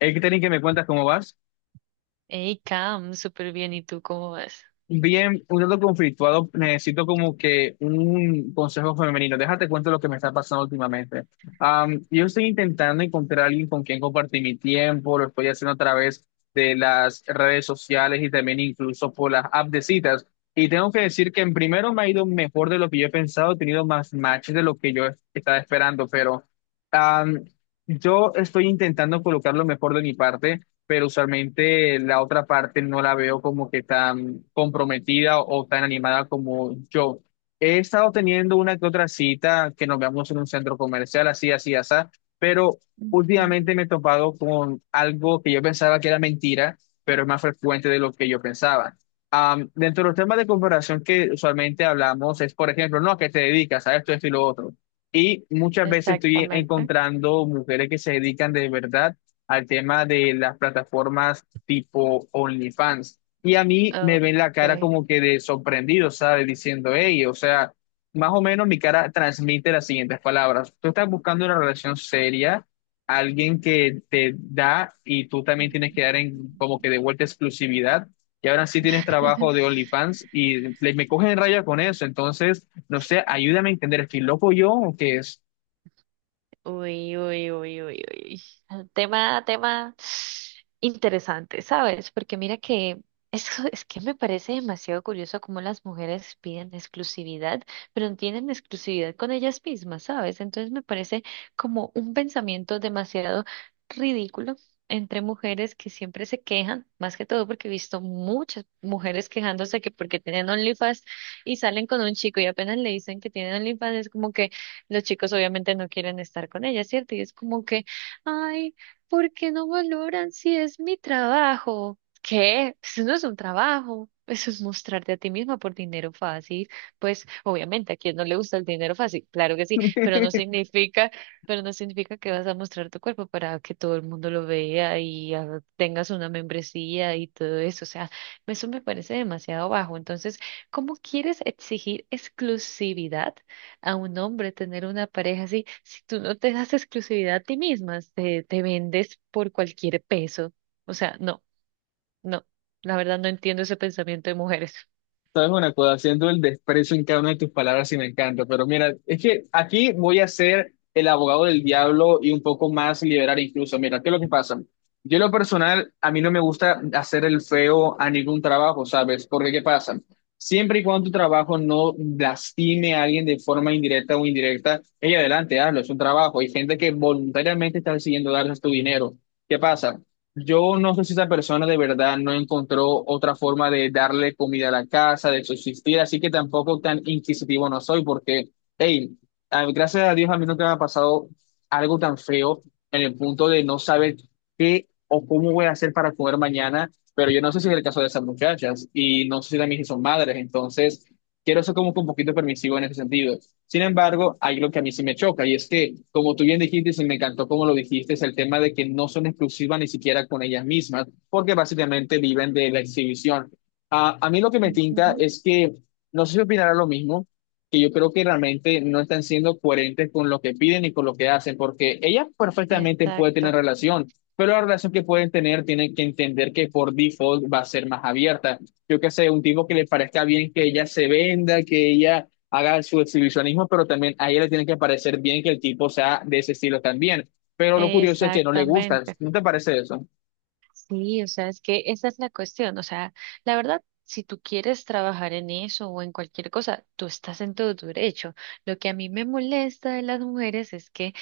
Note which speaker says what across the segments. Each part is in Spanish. Speaker 1: Catherine, que me cuentas cómo vas.
Speaker 2: Hey, Cam, súper bien. ¿Y tú cómo vas?
Speaker 1: Bien, un tanto conflictuado, necesito como que un consejo femenino. Déjate cuento lo que me está pasando últimamente. Yo estoy intentando encontrar a alguien con quien compartir mi tiempo, lo estoy haciendo a través de las redes sociales y también incluso por las apps de citas. Y tengo que decir que en primero me ha ido mejor de lo que yo he pensado, he tenido más matches de lo que yo estaba esperando, pero am, yo estoy intentando colocar lo mejor de mi parte, pero usualmente la otra parte no la veo como que tan comprometida o tan animada como yo. He estado teniendo una que otra cita que nos veamos en un centro comercial, así, así, así, pero últimamente me he topado con algo que yo pensaba que era mentira, pero es más frecuente de lo que yo pensaba. Dentro de los temas de comparación que usualmente hablamos es, por ejemplo, no, ¿a qué te dedicas? A esto, esto y lo otro. Y muchas veces estoy
Speaker 2: Exactamente.
Speaker 1: encontrando mujeres que se dedican de verdad al tema de las plataformas tipo OnlyFans. Y a mí me
Speaker 2: Oh,
Speaker 1: ven la cara
Speaker 2: ok.
Speaker 1: como que de sorprendido, ¿sabes? Diciendo, hey, o sea, más o menos mi cara transmite las siguientes palabras. Tú estás buscando una relación seria, alguien que te da y tú también tienes que dar en como que de vuelta exclusividad. Y ahora sí tienes trabajo de OnlyFans y me cogen en raya con eso. Entonces, no sé, ayúdame a entender, ¿estoy loco yo o qué es?
Speaker 2: Uy, uy, uy, uy, uy. Tema interesante, ¿sabes? Porque mira que es que me parece demasiado curioso cómo las mujeres piden exclusividad, pero no tienen exclusividad con ellas mismas, ¿sabes? Entonces me parece como un pensamiento demasiado ridículo entre mujeres que siempre se quejan, más que todo porque he visto muchas mujeres quejándose que porque tienen OnlyFans y salen con un chico y apenas le dicen que tienen OnlyFans es como que los chicos obviamente no quieren estar con ella, ¿cierto? Y es como que, ay, ¿por qué no valoran si es mi trabajo? ¿Qué? Eso no es un trabajo. Eso es mostrarte a ti misma por dinero fácil. Pues obviamente a quien no le gusta el dinero fácil, claro que sí, pero no significa que vas a mostrar tu cuerpo para que todo el mundo lo vea y ah, tengas una membresía y todo eso. O sea, eso me parece demasiado bajo. Entonces, ¿cómo quieres exigir exclusividad a un hombre, tener una pareja así, si tú no te das exclusividad a ti misma? Te vendes por cualquier peso. O sea, no, no, la verdad no entiendo ese pensamiento de mujeres.
Speaker 1: Sabes una cosa, haciendo el desprecio en cada una de tus palabras y me encanta, pero mira, es que aquí voy a ser el abogado del diablo y un poco más liberal incluso. Mira, ¿qué es lo que pasa? Yo en lo personal, a mí no me gusta hacer el feo a ningún trabajo, ¿sabes? Porque ¿qué pasa? Siempre y cuando tu trabajo no lastime a alguien de forma indirecta o indirecta, ella adelante, hazlo, es un trabajo. Hay gente que voluntariamente está decidiendo darles tu dinero. ¿Qué pasa? Yo no sé si esa persona de verdad no encontró otra forma de darle comida a la casa, de subsistir, así que tampoco tan inquisitivo no soy, porque, hey, gracias a Dios a mí nunca me ha pasado algo tan feo en el punto de no saber qué o cómo voy a hacer para comer mañana, pero yo no sé si es el caso de esas muchachas y no sé si también si son madres, entonces quiero ser como que un poquito permisivo en ese sentido. Sin embargo, hay lo que a mí sí me choca y es que, como tú bien dijiste, y sí me encantó como lo dijiste, es el tema de que no son exclusivas ni siquiera con ellas mismas, porque básicamente viven de la exhibición. Ah, a mí lo que me tinta
Speaker 2: Ujú.
Speaker 1: es que, no sé si opinará lo mismo, que yo creo que realmente no están siendo coherentes con lo que piden y con lo que hacen, porque ellas perfectamente pueden tener
Speaker 2: Exacto,
Speaker 1: relación, pero la relación que pueden tener tienen que entender que por default va a ser más abierta. Yo qué sé, un tipo que le parezca bien que ella se venda, que ella haga su exhibicionismo, pero también a ella le tiene que parecer bien que el tipo sea de ese estilo también. Pero lo curioso es que no le gusta.
Speaker 2: exactamente.
Speaker 1: ¿No te parece eso?
Speaker 2: Sí, o sea, es que esa es la cuestión. O sea, la verdad, si tú quieres trabajar en eso o en cualquier cosa, tú estás en todo tu derecho. Lo que a mí me molesta de las mujeres es que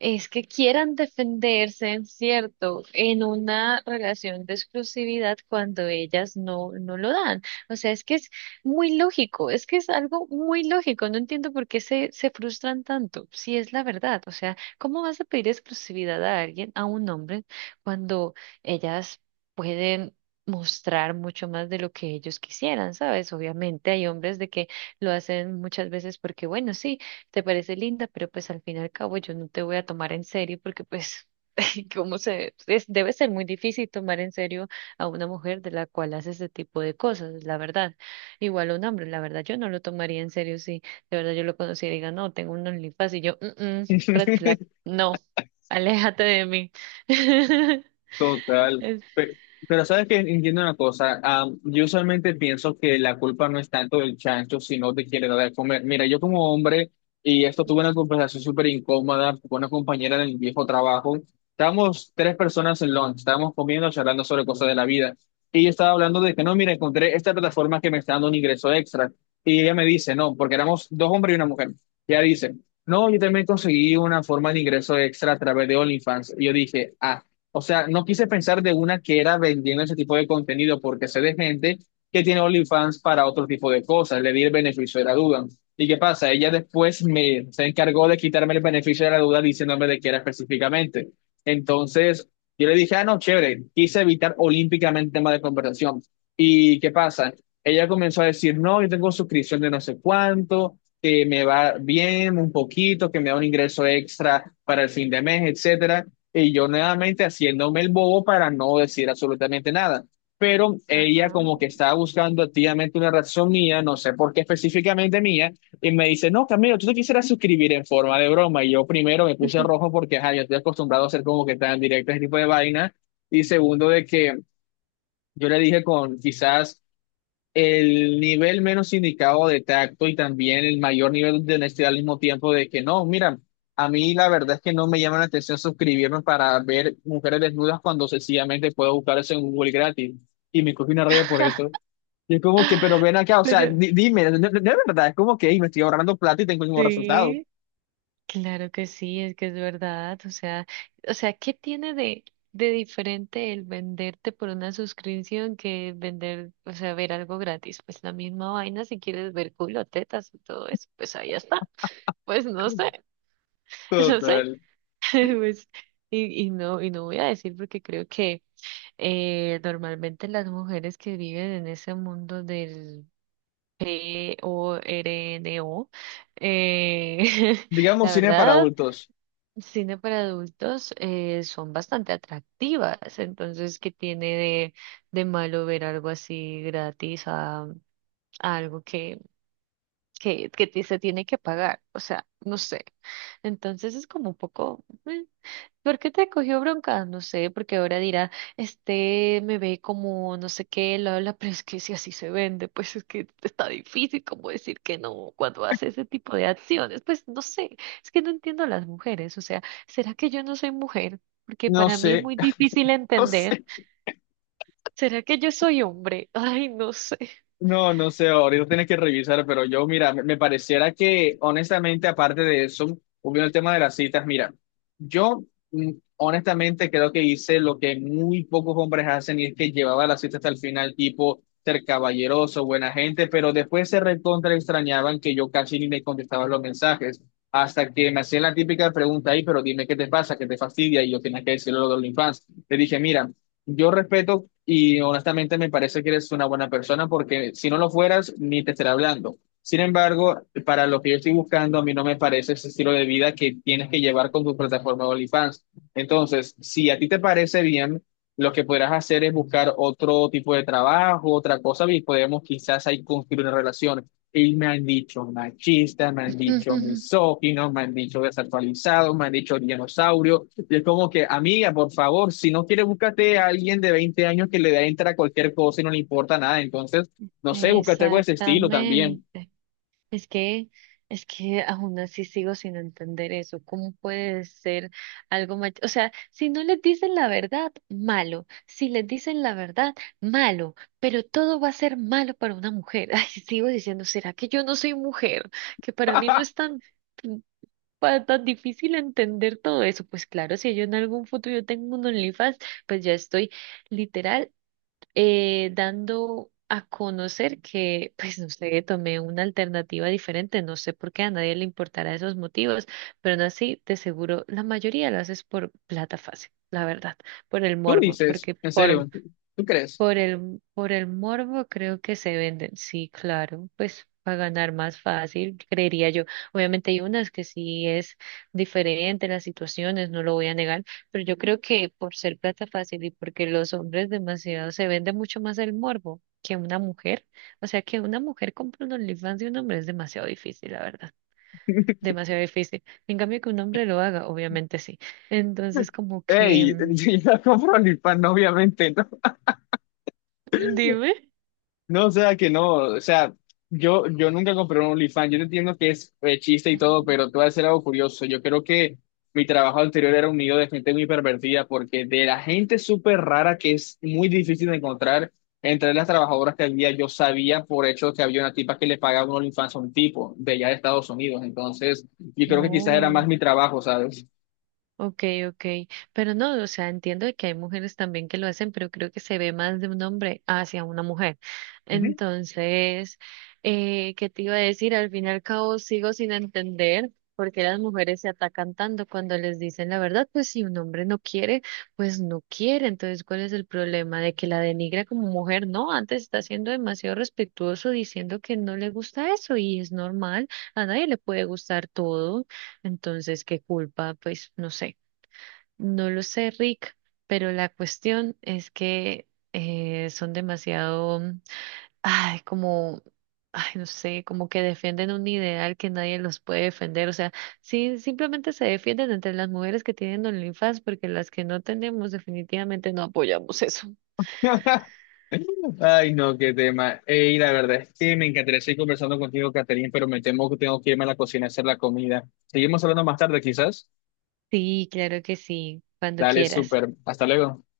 Speaker 2: quieran defenderse, ¿en cierto?, en una relación de exclusividad cuando ellas no, no lo dan. O sea, es que es muy lógico, es que es algo muy lógico. No entiendo por qué se frustran tanto, si es la verdad. O sea, ¿cómo vas a pedir exclusividad a alguien, a un hombre, cuando ellas pueden mostrar mucho más de lo que ellos quisieran, ¿sabes? Obviamente hay hombres de que lo hacen muchas veces porque, bueno, sí, te parece linda, pero pues al fin y al cabo yo no te voy a tomar en serio porque pues cómo debe ser muy difícil tomar en serio a una mujer de la cual hace ese tipo de cosas, la verdad. Igual a un hombre, la verdad yo no lo tomaría en serio si de verdad yo lo conociera y diga, "No, tengo un OnlyFans", y yo, "Mm, mm, red flag, no, aléjate de mí."
Speaker 1: Total.
Speaker 2: Es-
Speaker 1: Pe- Pero, sabes que entiendo una cosa, yo usualmente pienso que la culpa no es tanto del chancho, sino de quien le da de comer. Mira, yo como hombre, y esto tuve una conversación súper incómoda con una compañera del viejo trabajo, estábamos tres personas en lunch, estábamos comiendo, charlando sobre cosas de la vida, y yo estaba hablando de que no, mira, encontré esta plataforma que me está dando un ingreso extra, y ella me dice, no, porque éramos dos hombres y una mujer, y ella dice, no, yo también conseguí una forma de ingreso extra a través de OnlyFans, y yo dije, ah. O sea, no quise pensar de una que era vendiendo ese tipo de contenido, porque sé de gente que tiene OnlyFans para otro tipo de cosas, le di el beneficio de la duda. ¿Y qué pasa? Ella después me se encargó de quitarme el beneficio de la duda diciéndome de qué era específicamente. Entonces, yo le dije, ah, no, chévere, quise evitar olímpicamente el tema de conversación. ¿Y qué pasa? Ella comenzó a decir, no, yo tengo suscripción de no sé cuánto, que me va bien un poquito, que me da un ingreso extra para el fin de mes, etcétera. Y yo nuevamente haciéndome el bobo para no decir absolutamente nada. Pero ella
Speaker 2: Ajá.
Speaker 1: como que estaba buscando activamente una razón mía, no sé por qué específicamente mía, y me dice, no, Camilo, tú te quisieras suscribir en forma de broma. Y yo primero me puse rojo porque, ajá, yo estoy acostumbrado a ser como que tan directo ese tipo de vaina. Y segundo, de que yo le dije con quizás el nivel menos indicado de tacto y también el mayor nivel de honestidad al mismo tiempo de que no, mira, a mí la verdad es que no me llama la atención suscribirme para ver mujeres desnudas cuando sencillamente puedo buscar eso en Google gratis y me coge una raya por eso. Y es como que, pero ven acá, o sea,
Speaker 2: Pero
Speaker 1: dime, de verdad, es como que "Ey, me estoy ahorrando plata y tengo el mismo resultado.
Speaker 2: sí. Claro que sí, es que es verdad. O sea, ¿qué tiene de diferente el venderte por una suscripción que vender, o sea, ver algo gratis? Pues la misma vaina, si quieres ver culo, tetas y todo eso, pues ahí está. Pues no sé, no sé.
Speaker 1: Total.
Speaker 2: Pues, y no voy a decir, porque creo que normalmente las mujeres que viven en ese mundo del PORNO, eh,
Speaker 1: Digamos
Speaker 2: la
Speaker 1: cine para
Speaker 2: verdad,
Speaker 1: adultos.
Speaker 2: cine para adultos, son bastante atractivas. Entonces, ¿qué tiene de malo ver algo así gratis a algo que, que se tiene que pagar? O sea, no sé. Entonces es como un poco, ¿por qué te cogió bronca? No sé, porque ahora dirá, este me ve como no sé qué, lo habla, pero es que si así se vende, pues es que está difícil como decir que no cuando hace ese tipo de acciones. Pues no sé, es que no entiendo a las mujeres. O sea, ¿será que yo no soy mujer? Porque
Speaker 1: No
Speaker 2: para mí es
Speaker 1: sé,
Speaker 2: muy difícil
Speaker 1: no
Speaker 2: entender.
Speaker 1: sé.
Speaker 2: ¿Será que yo soy hombre? Ay, no sé.
Speaker 1: No, no sé, ahorita tienes que revisar, pero yo, mira, me pareciera que, honestamente, aparte de eso, volviendo el tema de las citas, mira, yo, mm, honestamente, creo que hice lo que muy pocos hombres hacen y es que llevaba la cita hasta el final, tipo, ser caballeroso, buena gente, pero después se recontra extrañaban que yo casi ni me contestaba los mensajes, hasta que me hacían la típica pregunta ahí, pero dime qué te pasa, qué te fastidia, y yo tenía que decirlo lo de OnlyFans. Le dije, mira, yo respeto y honestamente me parece que eres una buena persona porque si no lo fueras, ni te estaré hablando. Sin embargo, para lo que yo estoy buscando, a mí no me parece ese estilo de vida que tienes que llevar con tu plataforma de OnlyFans. Entonces, si a ti te parece bien, lo que podrás hacer es buscar otro tipo de trabajo, otra cosa, y podemos quizás ahí construir una relación. Y me han dicho machista, me han dicho misógino, me han dicho desactualizado, me han dicho dinosaurio. Y es como que, amiga, por favor, si no quieres, búscate a alguien de 20 años que le da entra a cualquier cosa y no le importa nada. Entonces, no sé, búscate algo de ese estilo también.
Speaker 2: Exactamente. Es que, es que aún así sigo sin entender eso. ¿Cómo puede ser algo mal? O sea, si no les dicen la verdad, malo. Si les dicen la verdad, malo. Pero todo va a ser malo para una mujer. Ay, sigo diciendo, ¿será que yo no soy mujer? Que para mí no es tan tan difícil entender todo eso. Pues claro, si yo en algún futuro tengo un OnlyFans, pues ya estoy literal, dando a conocer que, pues no sé, tomé una alternativa diferente. No sé por qué a nadie le importará esos motivos, pero no así, de seguro la mayoría lo haces por plata fácil, la verdad, por el
Speaker 1: Tú
Speaker 2: morbo,
Speaker 1: dices,
Speaker 2: porque
Speaker 1: en
Speaker 2: por
Speaker 1: serio, tú crees?
Speaker 2: por el, por el morbo creo que se venden, sí, claro, pues para ganar más fácil, creería yo. Obviamente hay unas que sí, es diferente las situaciones, no lo voy a negar, pero yo creo que por ser plata fácil y porque los hombres, demasiado se vende mucho más el morbo que una mujer, o sea, que una mujer compra un OnlyFans de un hombre es demasiado difícil, la verdad, demasiado difícil. En cambio que un hombre lo haga, obviamente sí. Entonces como que,
Speaker 1: Ey, yo compro OnlyFans, obviamente, ¿no?
Speaker 2: dime.
Speaker 1: No, o sea que no, o sea, yo nunca compré un OnlyFans, yo no entiendo que es chiste y todo, pero te voy a decir algo curioso, yo creo que mi trabajo anterior era un nido de gente muy pervertida, porque de la gente súper rara que es muy difícil de encontrar, entre las trabajadoras que había, yo sabía por hecho que había una tipa que le pagaba un OnlyFans a un tipo de allá de Estados Unidos, entonces yo creo que quizás era más
Speaker 2: No.
Speaker 1: mi trabajo, ¿sabes?
Speaker 2: Ok, ok, pero no, o sea, entiendo de que hay mujeres también que lo hacen, pero creo que se ve más de un hombre hacia una mujer. Entonces, ¿qué te iba a decir? Al fin y al cabo sigo sin entender por qué las mujeres se atacan tanto cuando les dicen la verdad. Pues si un hombre no quiere, pues no quiere. Entonces, ¿cuál es el problema de que la denigra como mujer? No, antes está siendo demasiado respetuoso diciendo que no le gusta eso y es normal, a nadie le puede gustar todo. Entonces, ¿qué culpa? Pues no sé. No lo sé, Rick, pero la cuestión es que son demasiado, ay, como, ay, no sé, como que defienden un ideal que nadie los puede defender. O sea, sí, simplemente se defienden entre las mujeres que tienen OnlyFans, porque las que no tenemos definitivamente no apoyamos eso.
Speaker 1: Ay, no, qué tema. Ey, la verdad es que me encantaría seguir conversando contigo, Catherine, pero me temo que tengo que irme a la cocina a hacer la comida. Seguimos hablando más tarde, quizás.
Speaker 2: Sí, claro que sí, cuando
Speaker 1: Dale,
Speaker 2: quieras.
Speaker 1: súper. Hasta luego.